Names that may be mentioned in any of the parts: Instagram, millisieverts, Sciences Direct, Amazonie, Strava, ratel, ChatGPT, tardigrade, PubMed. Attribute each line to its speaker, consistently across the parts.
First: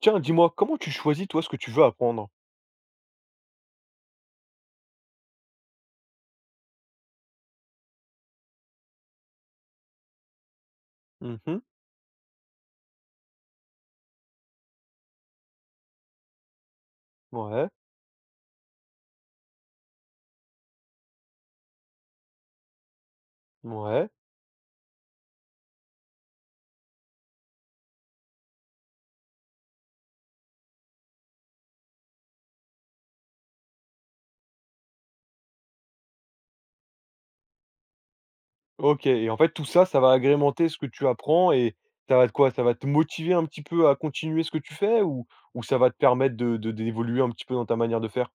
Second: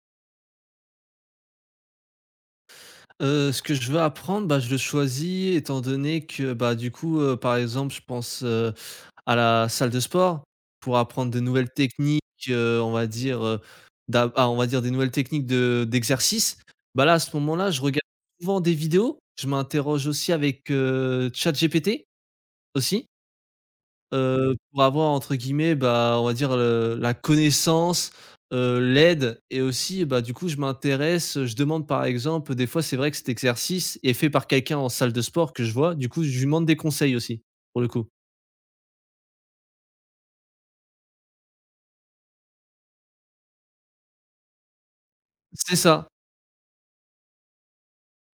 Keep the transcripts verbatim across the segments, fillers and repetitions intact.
Speaker 1: Tiens, dis-moi, comment tu choisis, toi, ce que tu veux apprendre?
Speaker 2: Heu, ce que je veux apprendre, bah, je le choisis étant donné que, bah, du coup, heu, par exemple, je pense, heu, à la salle de sport pour apprendre de
Speaker 1: Mhm,
Speaker 2: nouvelles techniques, heu, on va dire, heu, d'a ah, on va dire des nouvelles techniques de d'exercice. Bah, là, à ce
Speaker 1: ouais, Ouais,
Speaker 2: moment-là, je regarde souvent des vidéos. Je m'interroge aussi avec, heu, ChatGPT, aussi. Heu, pour avoir entre guillemets, bah, on va dire, heu, la connaissance, heu, l'aide et aussi, bah, du coup, je m'intéresse, je demande par exemple, des fois, c'est vrai que cet exercice est fait par quelqu'un en salle de sport que je vois, du coup, je lui demande des conseils aussi, pour le coup.
Speaker 1: OK. Et en fait, tout ça, ça va agrémenter ce que tu apprends et ça va te quoi? Ça va te motiver un petit peu à continuer ce que tu fais ou ou
Speaker 2: C'est
Speaker 1: ça va te
Speaker 2: ça.
Speaker 1: permettre de de d'évoluer un petit peu dans ta manière de faire?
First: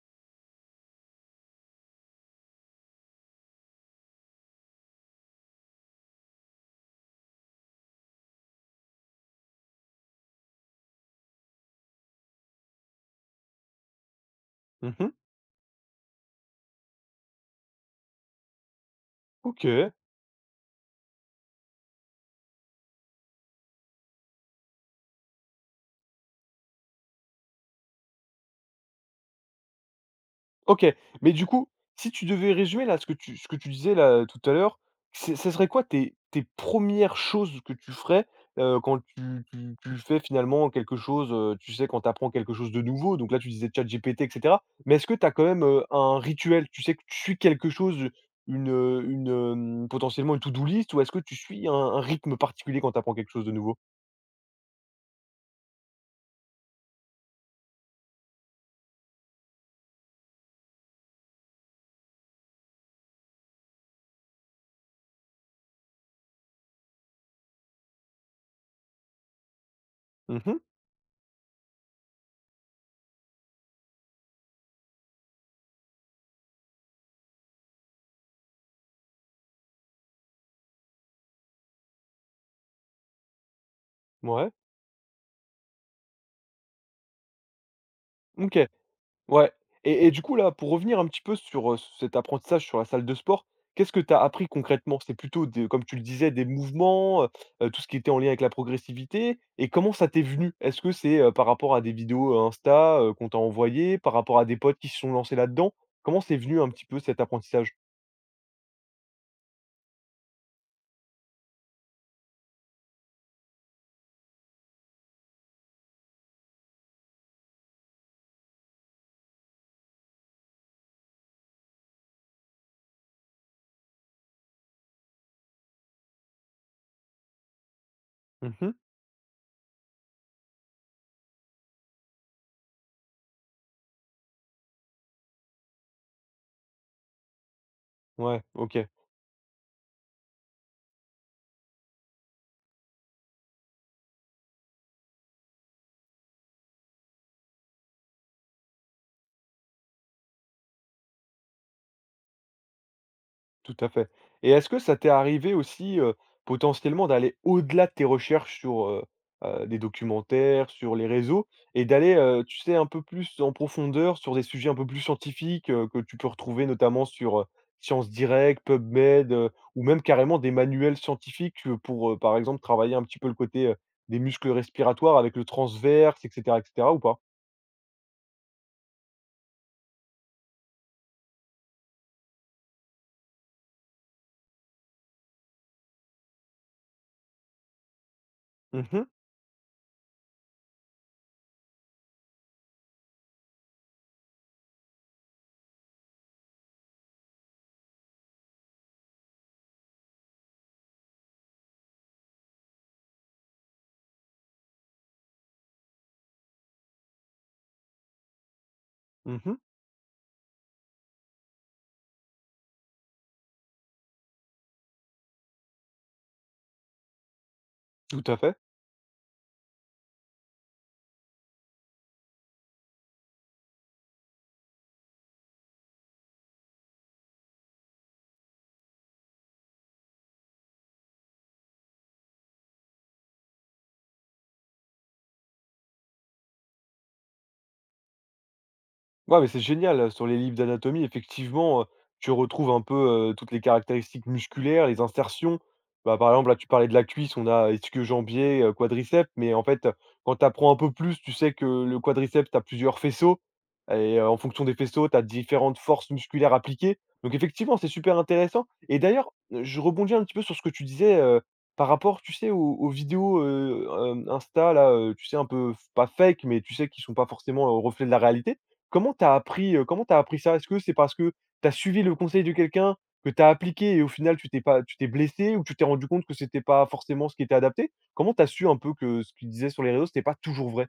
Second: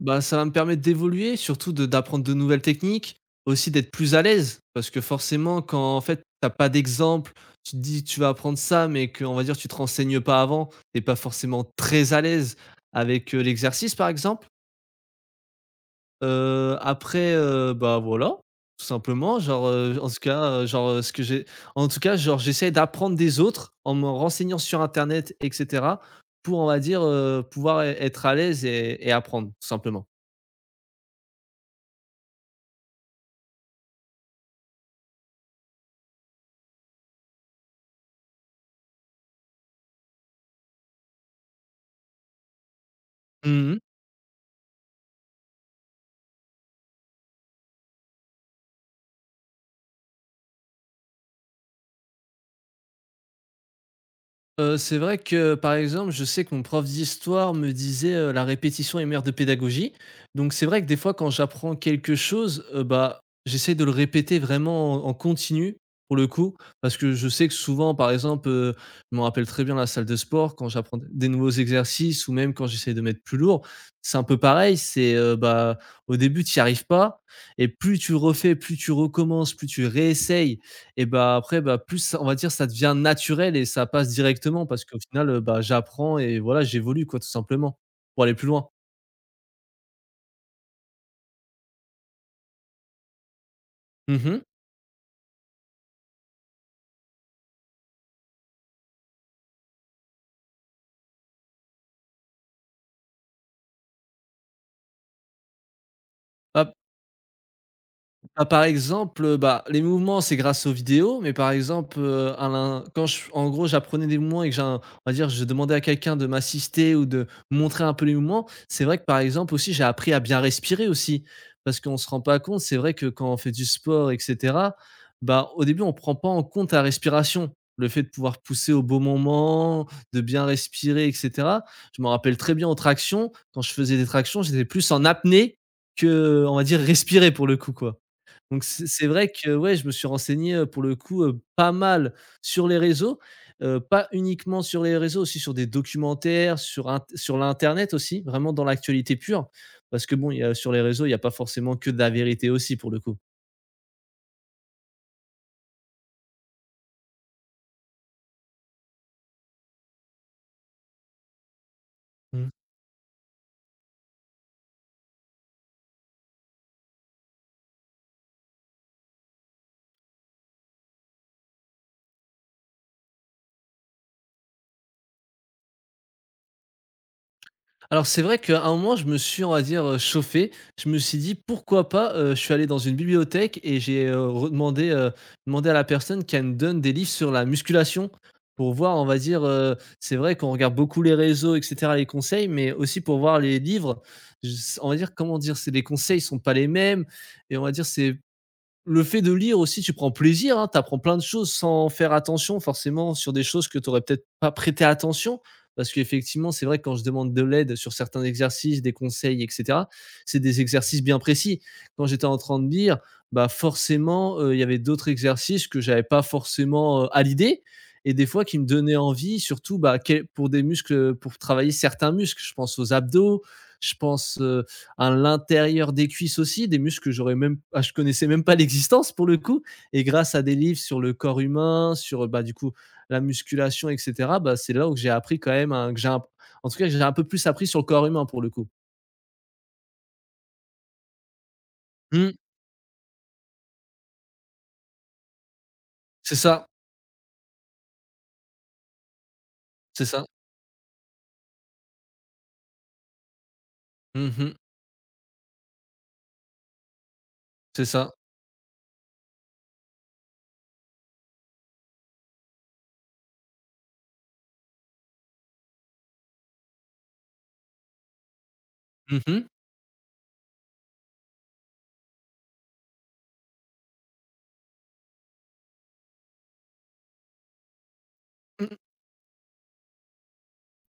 Speaker 2: Bah, ça va me permettre d'évoluer, surtout de d'apprendre de nouvelles techniques, aussi d'être plus à l'aise parce que forcément quand, en fait, t'as pas d'exemple, tu te dis: «Tu vas apprendre ça», mais qu'on va dire, tu te renseignes pas avant, t'es pas forcément très à l'aise avec, heu, l'exercice, par exemple.
Speaker 1: Mhm.
Speaker 2: Heu, après, heu, bah, voilà, tout simplement, genre,
Speaker 1: OK.
Speaker 2: heu, en tout cas, heu, genre, heu, ce que j'ai en tout cas, genre, j'essaie d'apprendre des autres en me renseignant sur internet et cetera pour, on va dire, heu, pouvoir ê être à l'aise et et apprendre, tout simplement.
Speaker 1: OK, mais du coup, si tu devais résumer là ce que tu ce que tu disais là tout à l'heure, ce ce serait quoi tes tes premières choses que tu ferais, heu, quand tu tu tu fais finalement quelque chose, heu, tu sais, quand tu apprends quelque chose de nouveau? Donc là, tu disais
Speaker 2: Mmh.
Speaker 1: ChatGPT et cetera, mais est-ce que tu as quand même, heu, un rituel? Tu sais que tu suis quelque chose, une, heu, une, hem, potentiellement une to do list, ou est-ce que tu suis un un rythme particulier quand tu apprends quelque chose de nouveau?
Speaker 2: Heu, c'est vrai que, par exemple, je sais que mon prof d'histoire me disait, heu: «La répétition est mère de pédagogie». Donc c'est vrai que des fois quand j'apprends quelque chose, heu, bah, j'essaie de le répéter vraiment en en continu, pour le coup. Parce que je sais que souvent, par exemple, heu, je me rappelle très bien la salle de sport
Speaker 1: Mmh,
Speaker 2: quand j'apprends des nouveaux exercices ou même quand j'essaie de mettre plus lourd, c'est un peu pareil, c'est, heu, bah, au début tu n'y arrives pas et plus tu refais, plus tu recommences, plus tu réessayes et bah, après, bah, plus on va dire ça devient naturel et ça passe
Speaker 1: ouais,
Speaker 2: directement parce qu'au final, heu, bah, j'apprends et voilà, j'évolue quoi, tout simplement, pour aller plus
Speaker 1: OK.
Speaker 2: loin.
Speaker 1: Ouais, et et du coup là, pour revenir un petit peu sur, heu, cet apprentissage sur la salle de sport, qu'est-ce que tu as
Speaker 2: Mmh mh.
Speaker 1: appris concrètement? C'est plutôt des, comme tu le disais, des mouvements, heu heu, tout ce qui était en lien avec la progressivité, et comment ça t'est venu? Est-ce que c'est, heu, par rapport à des vidéos, heu, Insta, heu, qu'on t'a envoyées, par rapport à des potes qui se sont lancés là-dedans? Comment c'est venu un
Speaker 2: Hop.
Speaker 1: petit peu cet apprentissage?
Speaker 2: Bah, par exemple, bah, les mouvements, c'est grâce aux vidéos, mais par exemple, heu, à l'in quand je en gros, j'apprenais des mouvements et que j'ai un on va dire, je demandais à quelqu'un de m'assister ou de montrer un peu les mouvements, c'est vrai que, par exemple, aussi, j'ai appris à bien respirer aussi. Parce qu'on se rend pas compte, c'est vrai que quand on fait du sport et cetera, bah, au début, on prend pas en compte la respiration. Le fait de pouvoir pousser
Speaker 1: Mmh.
Speaker 2: au bon moment, de bien respirer et cetera. Je me rappelle très bien aux tractions, quand je faisais des tractions, j'étais plus en apnée que, on va dire, respirer pour le coup, quoi.
Speaker 1: Ouais,
Speaker 2: Donc
Speaker 1: OK.
Speaker 2: c'est c'est vrai que, ouais, je me suis renseigné, heu, pour le coup, heu, pas mal sur les réseaux, heu, pas uniquement sur les réseaux, aussi sur des documentaires, sur int sur l'internet aussi, vraiment dans l'actualité pure. Parce que bon, il y a sur les réseaux, il y a pas forcément que de la vérité aussi, pour le coup.
Speaker 1: Tout à fait, et est-ce que ça t'est arrivé aussi, heu, potentiellement d'aller au-delà de tes recherches sur, heu heu, des documentaires, sur les réseaux, et d'aller, heu, tu sais, un peu plus en profondeur sur des sujets un peu plus scientifiques, heu, que tu peux retrouver notamment sur, heu, Sciences Direct, PubMed, heu, ou même carrément des manuels scientifiques, heu, pour, heu, par exemple, travailler un petit peu le côté, heu, des muscles respiratoires avec le transverse et cetera et cetera, ou pas?
Speaker 2: Alors c'est vrai qu'à un moment, je me suis, on va dire, heu, chauffé. Je me suis dit: «Pourquoi pas?» heu, je suis allé dans une bibliothèque et j'ai, heu, redemandé, heu, demandé à la personne qu'elle me donne des livres sur la musculation pour
Speaker 1: Mmh
Speaker 2: voir, on
Speaker 1: mh.
Speaker 2: va dire, heu, c'est vrai qu'on regarde beaucoup les réseaux et cetera, les conseils, mais aussi pour voir les livres. Je on va dire, comment dire? C'est les conseils sont pas les mêmes et on va dire, c'est le fait de lire aussi, tu prends plaisir, hein, tu apprends plein de choses sans faire attention forcément sur des choses que tu aurais peut-être pas prêté attention. Parce qu'effectivement, c'est vrai que quand je demande de l'aide sur certains exercices, des conseils, et
Speaker 1: Mmh.
Speaker 2: cetera, c'est des exercices bien précis. Quand j'étais en train de lire, bah forcément, heu, il y avait d'autres exercices que j'avais pas forcément, heu, à l'idée et
Speaker 1: Tout
Speaker 2: des
Speaker 1: à
Speaker 2: fois
Speaker 1: fait.
Speaker 2: qui me donnaient envie surtout, bah, qué pour des muscles, pour travailler certains muscles. Je pense aux abdos, je pense, heu, à l'intérieur des cuisses aussi, des muscles que j'aurais même, ah, je connaissais même pas l'existence pour le coup. Et grâce à des livres sur le corps humain, sur bah, du coup la musculation, et cetera. Bah, c'est là où j'ai appris quand même, un- que j'ai un- en tout cas, j'ai un peu plus appris sur le corps humain pour le coup.
Speaker 1: Ouais, mais c'est génial, heu, sur les livres d'anatomie, effectivement, heu, tu
Speaker 2: Mmh,
Speaker 1: retrouves un peu, heu, toutes les caractéristiques musculaires, les insertions. Bah, par
Speaker 2: c'est
Speaker 1: exemple, là, tu
Speaker 2: ça,
Speaker 1: parlais de la cuisse, on a ischio-jambier, heu, quadriceps, mais en fait, heu,
Speaker 2: c'est ça.
Speaker 1: quand tu apprends un peu plus, tu sais que le quadriceps, tu as plusieurs faisceaux, et heu, en
Speaker 2: Mmh,
Speaker 1: fonction des faisceaux, tu as différentes forces musculaires appliquées. Donc effectivement,
Speaker 2: c'est
Speaker 1: c'est
Speaker 2: ça.
Speaker 1: super intéressant, et d'ailleurs, heu, je rebondis un petit peu sur ce que tu disais, heu, par rapport, tu sais, aux aux vidéos, heu, hem, Insta là, heu, tu sais, un peu f pas fake, mais tu sais, qui sont pas forcément, heu, reflet de la réalité. Comment t'as
Speaker 2: Mmh.
Speaker 1: appris, heu, comment t'as appris ça? Est-ce que c'est parce que t'as suivi le conseil de quelqu'un, que t'as appliqué, et au final tu t'es pas tu t'es blessé, ou tu t'es rendu compte que c'était pas forcément ce qui était adapté? Comment t'as su un peu que ce qu'il disait sur les réseaux, c'était pas toujours vrai?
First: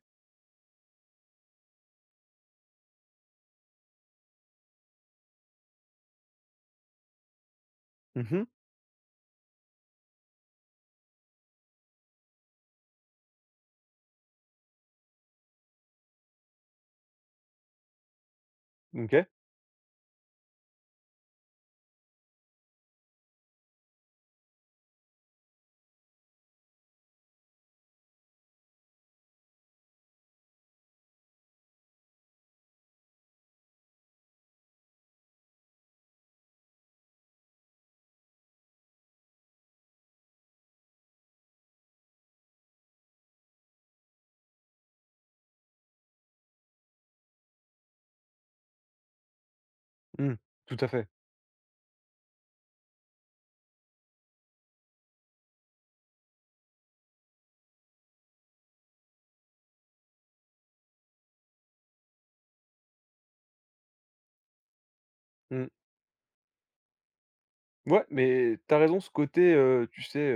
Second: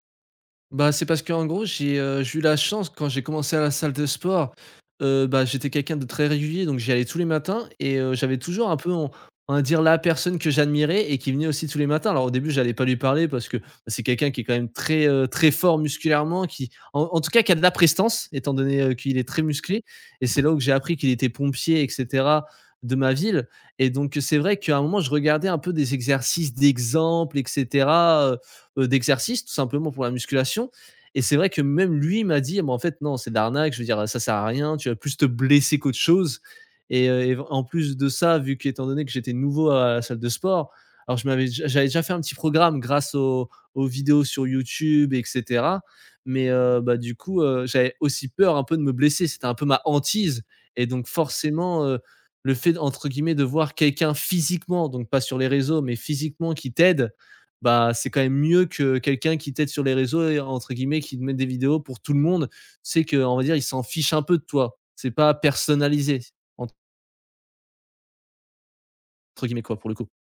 Speaker 2: Bah, c'est parce qu'en gros, j'ai, heu, j'ai eu la chance quand j'ai commencé à la salle de sport, heu, bah, j'étais quelqu'un de très régulier, donc j'y allais tous les matins et heu, j'avais
Speaker 1: Mmh.
Speaker 2: toujours un peu on on va dire la personne que j'admirais et qui venait aussi tous les matins. Alors au début, j'allais pas lui parler parce que, bah, c'est quelqu'un qui est quand même très, heu, très fort musculairement, qui en en tout cas qui a de la prestance étant donné, heu, qu'il
Speaker 1: OK.
Speaker 2: est très musclé et c'est là où que j'ai appris qu'il était pompier et cetera de ma ville et donc c'est vrai qu'à un moment, je regardais un peu des exercices d'exemple et cetera, euh, d'exercice, tout simplement pour la musculation. Et c'est vrai que même lui m'a dit, bah, en fait, non, c'est de l'arnaque, je veux dire, ça sert à rien, tu vas plus te blesser qu'autre chose. Et, euh, et en plus de ça, vu qu'étant donné que j'étais nouveau à la salle de sport, alors je m'avais, j'avais déjà fait un petit programme grâce aux, aux vidéos sur YouTube, et cetera. Mais euh, bah, du coup, euh, j'avais aussi peur un peu de me blesser. C'était un peu ma
Speaker 1: Mmh.
Speaker 2: hantise.
Speaker 1: Tout
Speaker 2: Et
Speaker 1: à
Speaker 2: donc
Speaker 1: fait.
Speaker 2: forcément, euh, le fait, entre guillemets, de voir quelqu'un physiquement, donc pas sur les réseaux, mais physiquement qui t'aide, bah, c'est quand même mieux que quelqu'un qui t'aide sur les réseaux et entre guillemets qui te met des vidéos pour tout le monde. C'est que on va dire, il s'en fiche un peu de toi. C'est pas
Speaker 1: Mmh.
Speaker 2: personnalisé
Speaker 1: Ouais, mais t'as raison, ce
Speaker 2: entre
Speaker 1: côté,
Speaker 2: guillemets quoi
Speaker 1: heu,
Speaker 2: pour le
Speaker 1: tu
Speaker 2: coup.
Speaker 1: sais,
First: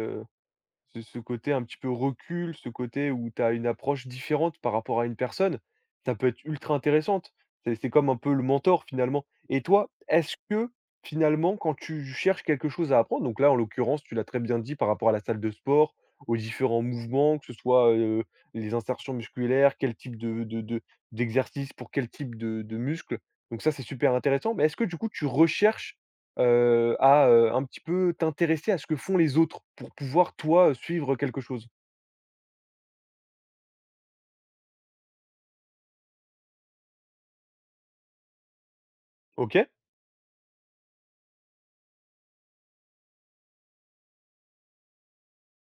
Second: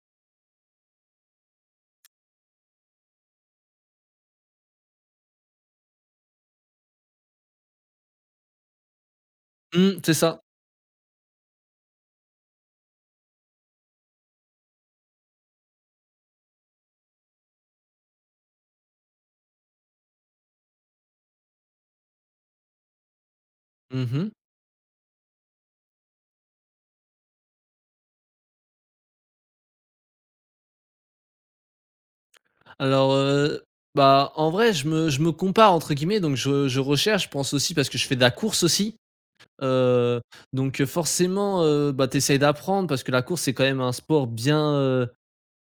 Speaker 1: Ce ce côté un petit peu recul, ce côté où tu as une approche différente par rapport à une personne, ça peut être ultra intéressante. C'est c'est comme un peu le mentor finalement. Et toi,
Speaker 2: Mmh, c'est
Speaker 1: est-ce
Speaker 2: ça.
Speaker 1: que finalement, quand tu cherches quelque chose à apprendre, donc là en l'occurrence, tu l'as très bien dit par rapport à la salle de sport, aux différents mouvements, que ce soit euh, les insertions musculaires, quel type de, de- de- d'exercice pour quel type de, de muscle, donc ça c'est super
Speaker 2: Mmh.
Speaker 1: intéressant, mais est-ce que du coup tu recherches, Heu, à, heu, un petit peu t'intéresser à ce que font les autres pour pouvoir toi, suivre quelque chose.
Speaker 2: Alors, heu, bah, en vrai, je me je me compare entre guillemets donc je je recherche, je pense aussi parce que je fais de la course aussi,
Speaker 1: OK.
Speaker 2: heu, donc, heu, forcément, heu, bah, tu d'apprendre parce que la course, c'est quand même un sport bien, heu,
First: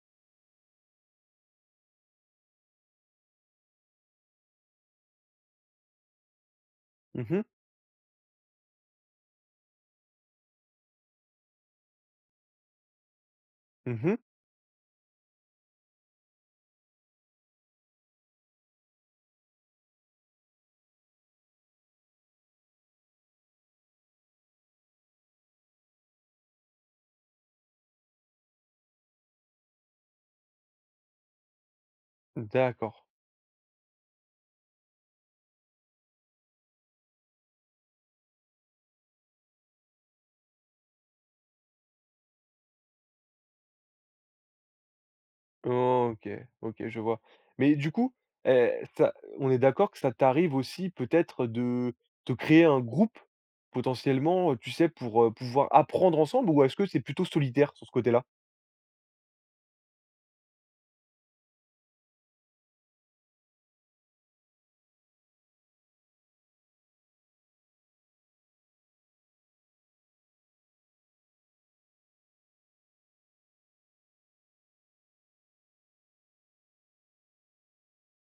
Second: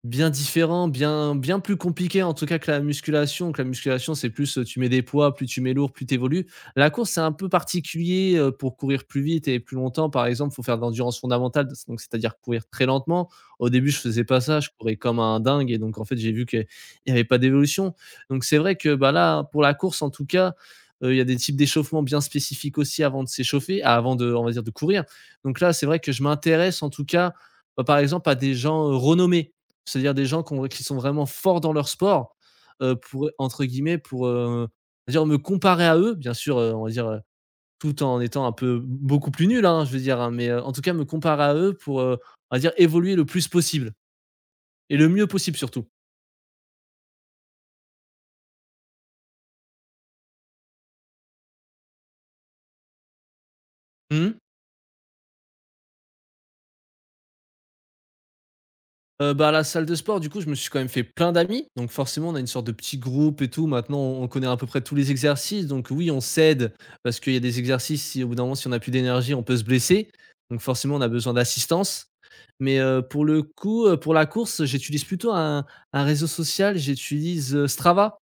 Speaker 2: bien différent, bien bien plus compliqué en tout cas que la musculation, que la musculation, c'est plus, heu, tu mets des poids, plus tu mets lourd, plus tu évolues. La course, c'est
Speaker 1: Mmh
Speaker 2: un
Speaker 1: mh.
Speaker 2: peu particulier, heu, pour courir plus vite et plus longtemps, par exemple, il faut faire de l'endurance fondamentale, donc c'est-à-dire courir très lentement. Au début, je
Speaker 1: Mmh.
Speaker 2: faisais pas ça, je courais comme un dingue et donc en fait, j'ai vu qu'il y avait pas d'évolution. Donc c'est vrai que, bah, là, pour la course en tout cas, heu, il y a des types d'échauffement bien spécifiques aussi avant de s'échauffer, ah, avant de, on va dire, de courir. Donc là, c'est vrai que je m'intéresse en tout cas, bah, par exemple, à des gens, heu, renommés. C'est-à-dire des gens qu'on qui sont vraiment forts dans leur sport, heu,
Speaker 1: D'accord.
Speaker 2: pour, entre guillemets, pour, heu, dire me comparer à eux, bien sûr, heu, on va dire, heu, tout en étant un peu beaucoup plus nul, hein, je veux dire, hein, mais, heu, en tout cas me comparer à eux pour, heu, on va dire évoluer le plus possible et le mieux possible surtout.
Speaker 1: OK, OK, je vois. Mais du coup, heu, ça on est d'accord que ça t'arrive aussi peut-être de te créer un groupe
Speaker 2: Mmh.
Speaker 1: potentiellement, heu, tu sais, pour, heu, pouvoir apprendre ensemble, ou est-ce que c'est plutôt solitaire sur ce côté-là?
Speaker 2: Heu, bah, à la salle de sport, du coup, je me suis quand même fait plein d'amis. Donc forcément, on a une sorte de petit groupe et tout. Maintenant, on on connaît à peu près tous les exercices. Donc oui, on s'aide parce qu'il y a des exercices, si au bout d'un moment, si on a plus d'énergie, on peut se blesser. Donc forcément, on a besoin d'assistance. Mais, heu, pour le coup, heu, pour la course, j'utilise plutôt un un réseau social, j'utilise, heu, Strava.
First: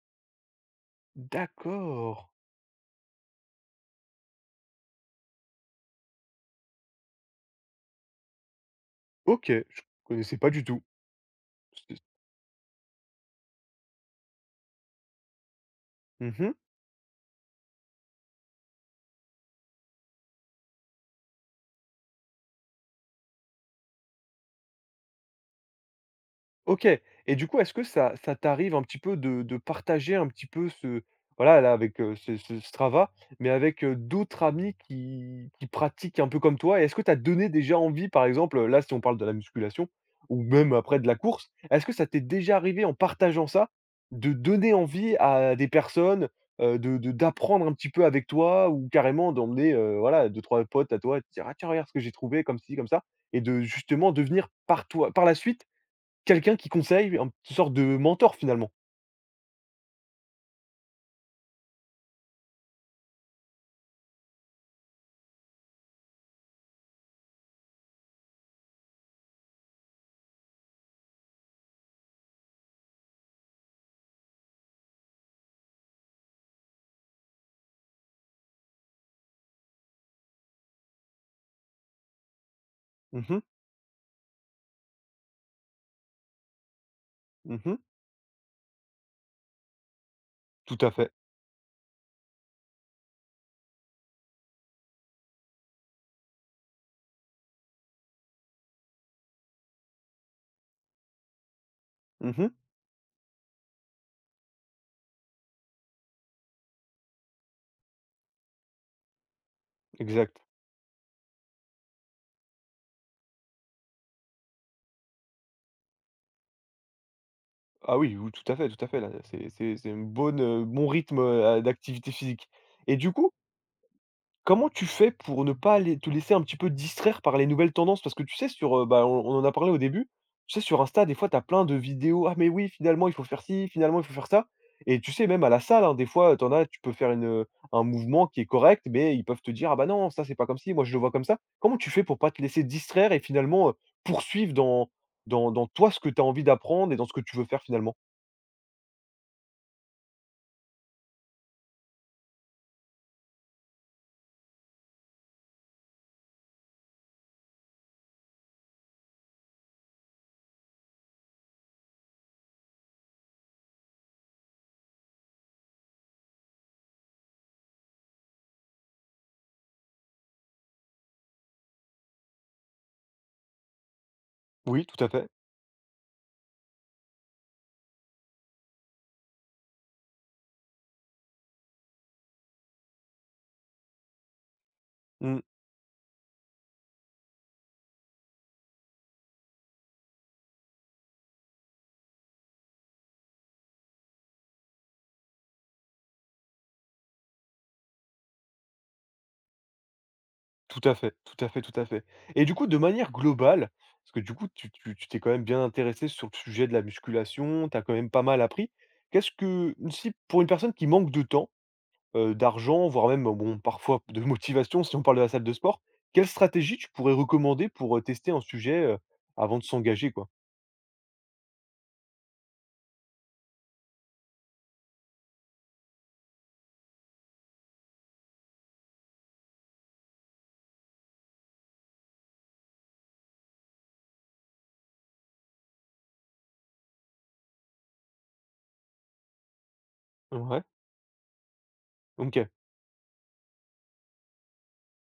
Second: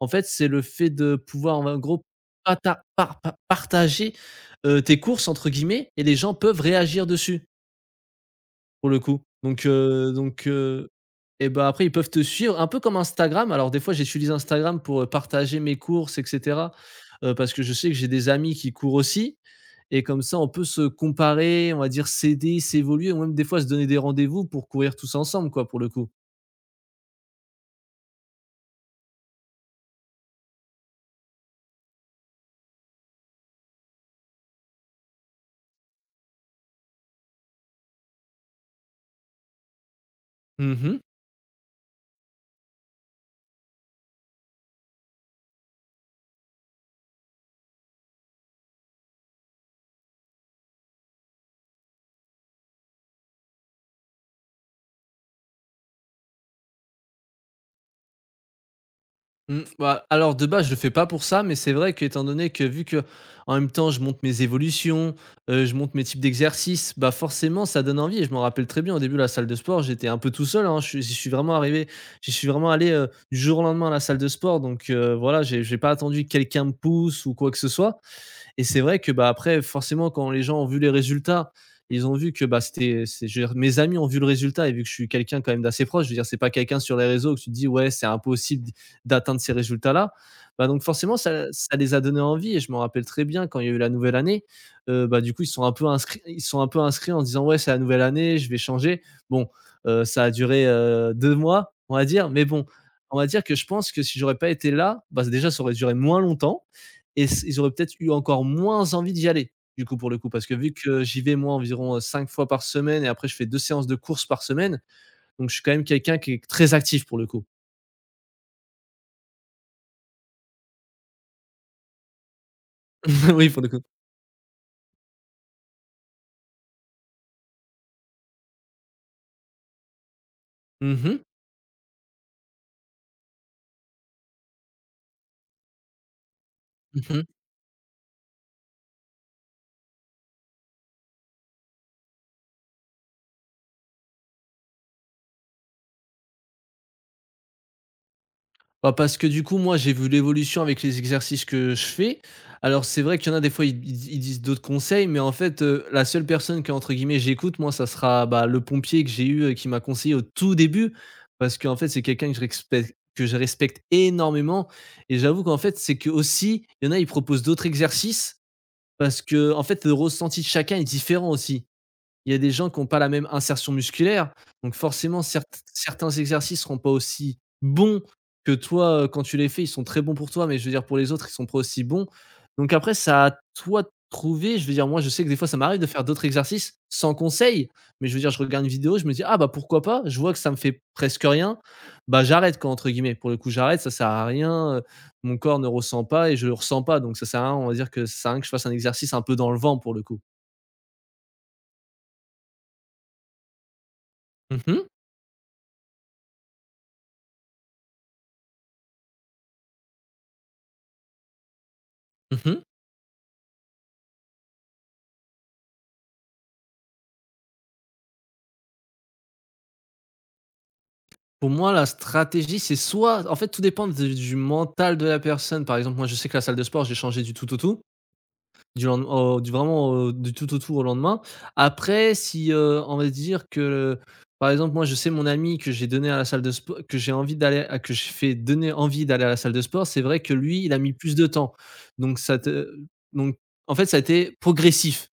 Speaker 2: En fait, c'est le fait de pouvoir, en gros,
Speaker 1: D'accord.
Speaker 2: pata par par partager, heu, tes «courses» entre guillemets et les gens peuvent réagir dessus. Pour le coup.
Speaker 1: OK,
Speaker 2: Donc
Speaker 1: je
Speaker 2: heu
Speaker 1: connaissais
Speaker 2: donc
Speaker 1: pas du tout.
Speaker 2: heu et ben après ils
Speaker 1: C'est,
Speaker 2: peuvent te suivre un peu comme Instagram. Alors des fois j'utilise Instagram pour, heu, partager mes courses et
Speaker 1: mmh.
Speaker 2: cetera, heu, parce que je sais que j'ai des amis qui courent aussi et comme ça on peut se comparer, on va dire s'aider, s'évoluer ou même des fois se donner des rendez-vous pour courir tous ensemble quoi, pour le coup.
Speaker 1: OK, et du coup, est-ce que ça ça t'arrive un petit peu de de partager un petit peu ce, voilà, là, avec, heu, ce ce Strava, mais avec, heu, d'autres amis qui qui pratiquent un peu comme toi? Et est-ce que t'as donné déjà envie, par exemple, là, si on parle de la musculation ou même après
Speaker 2: Mmh
Speaker 1: de la course, est-ce que ça t'est déjà arrivé, en partageant ça, de donner envie à des personnes, heu, de de d'apprendre un petit peu avec toi, ou carrément d'emmener, heu, voilà, deux trois potes à toi et de dire: «Ah tiens, regarde ce que j'ai trouvé comme ci, comme ça», et de justement devenir par toi par la suite quelqu'un qui conseille, une sorte de mentor finalement.
Speaker 2: Mmh, bah, alors de base, je le fais pas pour ça, mais c'est vrai qu'étant donné que vu que en même temps, je monte mes évolutions, heu, je monte mes types d'exercices, bah, forcément ça donne envie et je m'en rappelle très bien au début la salle de sport, j'étais un peu tout seul, hein. Je suis j'y suis vraiment arrivé J'y suis vraiment allé, heu, du jour au lendemain à la salle de sport, donc heu, voilà, j'ai j'ai pas attendu que quelqu'un me pousse ou quoi que ce soit. Et c'est vrai que bah, après, forcément, quand les gens ont vu les résultats, ils ont vu que bah, c'était,
Speaker 1: Mmh
Speaker 2: c'est, je
Speaker 1: mh.
Speaker 2: veux dire, mes amis ont vu le résultat et vu que je suis quelqu'un quand même d'assez proche, je veux dire, c'est pas quelqu'un sur les réseaux que tu te dis
Speaker 1: Mmh.
Speaker 2: ouais, c'est impossible d- d'atteindre ces résultats-là. Bah,
Speaker 1: Tout
Speaker 2: donc
Speaker 1: à fait.
Speaker 2: forcément, ça, ça les a donné envie et je m'en rappelle très bien quand il y a eu la nouvelle année. euh, bah, du coup, ils sont un peu inscrits, ils sont un peu inscrits en se disant ouais, c'est la nouvelle année, je vais changer. Bon, euh, ça a duré euh, deux mois, on va dire, mais
Speaker 1: Mmh.
Speaker 2: bon, on va dire que je pense que si j'aurais pas été là, bah, déjà ça aurait duré moins longtemps et s ils auraient peut-être eu encore moins envie d'y aller, du coup, pour le coup.
Speaker 1: Exact.
Speaker 2: Parce que vu que j'y vais moi environ, heu, cinq fois par semaine et après je fais deux séances de course par semaine, donc je suis quand même quelqu'un qui est très actif pour le coup.
Speaker 1: Ah oui, oui, tout à fait, tout à fait, là, c'est c'est c'est un bon, heu, bon rythme, heu, d'activité physique. Et du coup,
Speaker 2: Oui, pour le coup.
Speaker 1: comment tu fais pour ne pas aller te laisser un petit peu distraire par les nouvelles tendances? Parce que tu sais sur, heu, bah, on on en a parlé au début, tu sais sur Insta des
Speaker 2: Mmh
Speaker 1: fois tu as plein de vidéos: «Ah mais oui finalement il faut faire ci, finalement il faut faire ça», et tu sais même à la salle, hein, des fois, t'en as, tu peux faire
Speaker 2: Mmh
Speaker 1: une, un mouvement qui est correct, mais ils peuvent te dire: «Ah bah non, ça c'est pas comme si moi je le vois comme ça». Comment tu fais pour pas te laisser distraire et finalement, heu, poursuivre dans dans dans toi ce que tu as envie d'apprendre et dans ce que tu veux faire finalement?
Speaker 2: Bah, parce que du coup, moi, j'ai vu l'évolution avec les exercices que je fais. Alors, c'est vrai qu'il y en a des fois, ils, ils- ils disent d'autres conseils, mais en fait, euh, la seule personne que, entre guillemets, j'écoute, moi, ça sera bah, le pompier que j'ai eu, euh, qui m'a conseillé au tout début, parce qu'en fait, c'est quelqu'un que je respecte que je respecte énormément. Et j'avoue qu'en fait c'est que aussi il y en a ils proposent d'autres exercices, parce que en fait le ressenti de chacun est différent aussi, il y a des gens qui ont pas la même insertion musculaire, donc
Speaker 1: Oui, tout à
Speaker 2: forcément
Speaker 1: fait.
Speaker 2: cert certains exercices seront pas aussi bons que toi, heu, quand tu les fais. Ils sont très bons pour toi, mais je veux dire pour les autres, ils sont pas aussi bons. Donc après, ça à toi de trouver. Je veux dire, moi, je sais que des
Speaker 1: Mmh.
Speaker 2: fois, ça m'arrive de faire d'autres exercices sans conseil, mais je veux dire, je regarde une vidéo, je me dis: «Ah bah, pourquoi pas?» Je vois que ça me fait presque rien, bah, «j'arrête» quoi, entre guillemets. Pour le coup, j'arrête, ça sert à rien, heu, mon corps ne ressent pas et je le ressens pas, donc ça sert à rien, on va dire que ça sert à rien que je fasse un exercice un peu dans le vent pour le coup.
Speaker 1: Tout à fait, tout à fait, tout à fait. Et du coup, de manière globale, parce que du coup,
Speaker 2: Mmh
Speaker 1: tu
Speaker 2: mh.
Speaker 1: tu tu t'es quand même bien intéressé sur le sujet de la musculation, tu as quand même pas mal appris. Qu'est-ce que, si pour une personne qui manque de temps, heu,
Speaker 2: Mmh
Speaker 1: d'argent, voire même, bon, parfois de motivation, si on parle de la salle de sport, quelle stratégie tu pourrais recommander pour, heu, tester un sujet, heu, avant de s'engager, quoi?
Speaker 2: Pour moi, la stratégie, c'est soit en fait, tout dépend de du mental de la personne. Par exemple, moi, je sais que la salle de sport, j'ai changé du tout au tout, du lend au du vraiment au du tout au tout au lendemain. Après, si, heu, on va dire que, par exemple, moi, je sais mon ami que j'ai donné à la salle de sport, que j'ai envie d'aller à que je fais donner envie d'aller à la salle de sport, c'est vrai que
Speaker 1: Ouais,
Speaker 2: lui, il a mis plus de temps. Donc ça
Speaker 1: OK.
Speaker 2: te donc en fait, ça a été progressif.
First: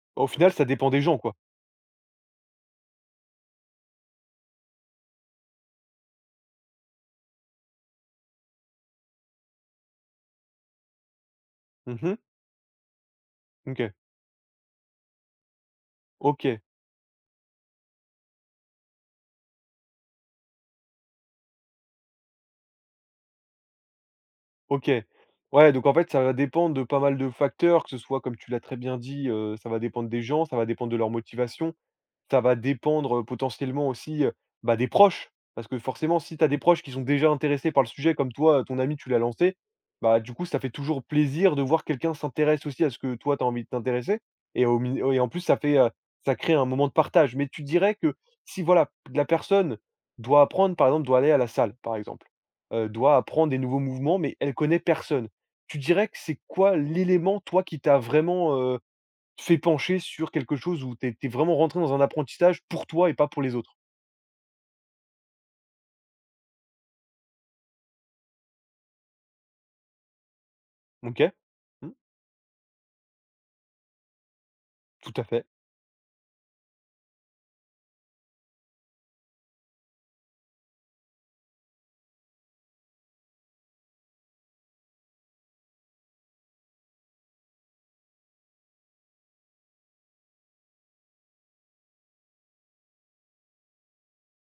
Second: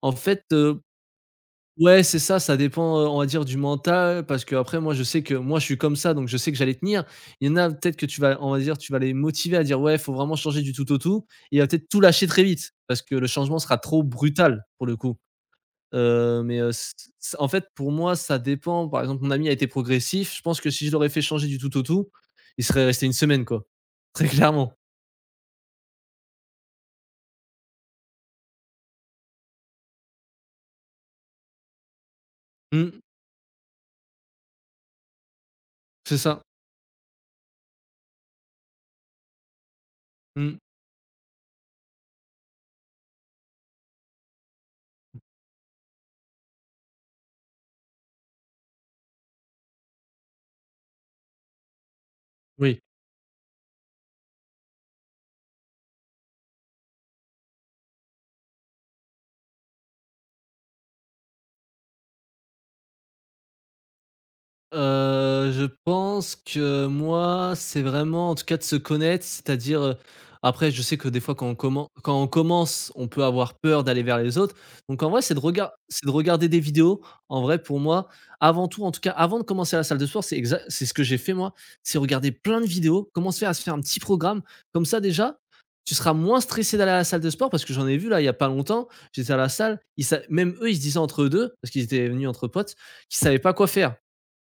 Speaker 2: En
Speaker 1: Au
Speaker 2: fait,
Speaker 1: final, ça
Speaker 2: heu
Speaker 1: dépend des gens, quoi.
Speaker 2: Ouais, c'est ça, ça dépend, heu, on va dire du mental, parce que après moi je sais que moi je suis comme ça donc je sais que j'allais tenir. Il y en a peut-être que tu vas on va dire tu vas les motiver à dire: «Ouais, il faut vraiment changer du tout au tout», et il va peut-être tout
Speaker 1: Mmh.
Speaker 2: lâcher très vite parce que le changement sera
Speaker 1: OK.
Speaker 2: trop brutal pour le coup. Heu, mais,
Speaker 1: OK.
Speaker 2: heu, c c en fait pour moi ça dépend. Par exemple, mon ami a été progressif, je pense que si je l'aurais fait changer du tout au tout, il serait resté une semaine quoi, très clairement.
Speaker 1: OK. Ouais, donc en fait, ça va dépendre de pas mal de facteurs, que ce soit, comme tu l'as très bien dit, heu, ça va dépendre des gens, ça va dépendre de leur motivation, ça va
Speaker 2: Mmh,
Speaker 1: dépendre, heu, potentiellement aussi, heu, bah, des proches. Parce que
Speaker 2: c'est
Speaker 1: forcément, si
Speaker 2: ça.
Speaker 1: tu as des proches qui sont déjà intéressés par le sujet comme toi, ton ami, tu l'as lancé, bah, du coup,
Speaker 2: Mmh,
Speaker 1: ça fait toujours plaisir de voir quelqu'un s'intéresse aussi à ce que toi, tu as envie de t'intéresser, et au min et en plus ça fait, heu, ça crée un moment de partage. Mais tu dirais que si voilà, la personne doit apprendre, par exemple, doit aller à la salle, par exemple,
Speaker 2: oui.
Speaker 1: heu, doit apprendre des nouveaux mouvements, mais elle connaît personne. Tu dirais que c'est quoi l'élément, toi, qui t'a vraiment fait pencher sur quelque chose où tu es vraiment rentré dans un apprentissage pour toi et pas pour les autres.
Speaker 2: Heu, je pense que moi, c'est vraiment en tout cas de se connaître, c'est-à-dire, heu, après je sais que des
Speaker 1: OK.
Speaker 2: fois quand on commen
Speaker 1: Mmh,
Speaker 2: quand on commence, on peut avoir peur d'aller vers les autres. Donc en
Speaker 1: tout
Speaker 2: vrai,
Speaker 1: à
Speaker 2: c'est de
Speaker 1: fait.
Speaker 2: regard c'est de regarder des vidéos. En vrai, pour moi, avant tout, en tout cas avant de commencer à la salle de sport, c'est exa c'est ce que j'ai fait moi, c'est regarder plein de vidéos, commencer à se faire un petit programme. Comme ça déjà, tu seras moins stressé d'aller à la salle de sport, parce que j'en ai vu là, il y a pas longtemps, j'étais à la salle, ils sa même eux, ils se disaient entre eux, deux, parce qu'ils étaient venus entre potes, qu'ils ne savaient pas quoi faire.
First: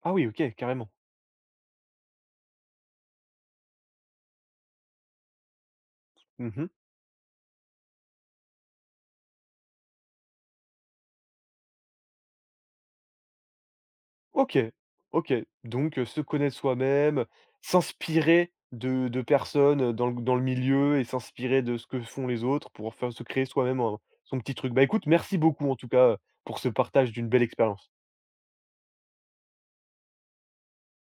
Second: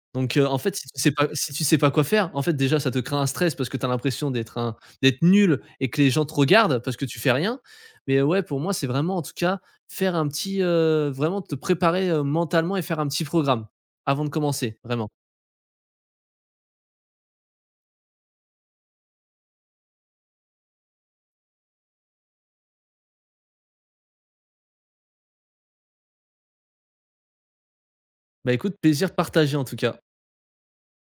Speaker 1: Ah oui,
Speaker 2: Donc
Speaker 1: OK,
Speaker 2: heu, en fait, si
Speaker 1: carrément.
Speaker 2: tu sais pas si tu sais pas quoi faire, en fait, déjà, ça te crée un stress parce que tu as l'impression d'être un d'être nul et que les gens te
Speaker 1: Mmh.
Speaker 2: regardent parce que tu fais rien. Mais euh, ouais, pour moi, c'est vraiment, en tout cas, faire un petit, heu, vraiment te préparer, heu, mentalement et faire un petit programme avant de
Speaker 1: OK,
Speaker 2: commencer, vraiment.
Speaker 1: OK. Donc, heu, se connaître soi-même, s'inspirer de de personnes, heu, dans le dans le milieu, et s'inspirer de ce que font les autres pour faire se créer soi-même un, son petit truc. Bah, écoute, merci beaucoup en tout cas, heu, pour ce partage d'une belle expérience.
Speaker 2: Bah, écoute, plaisir partagé, en tout cas.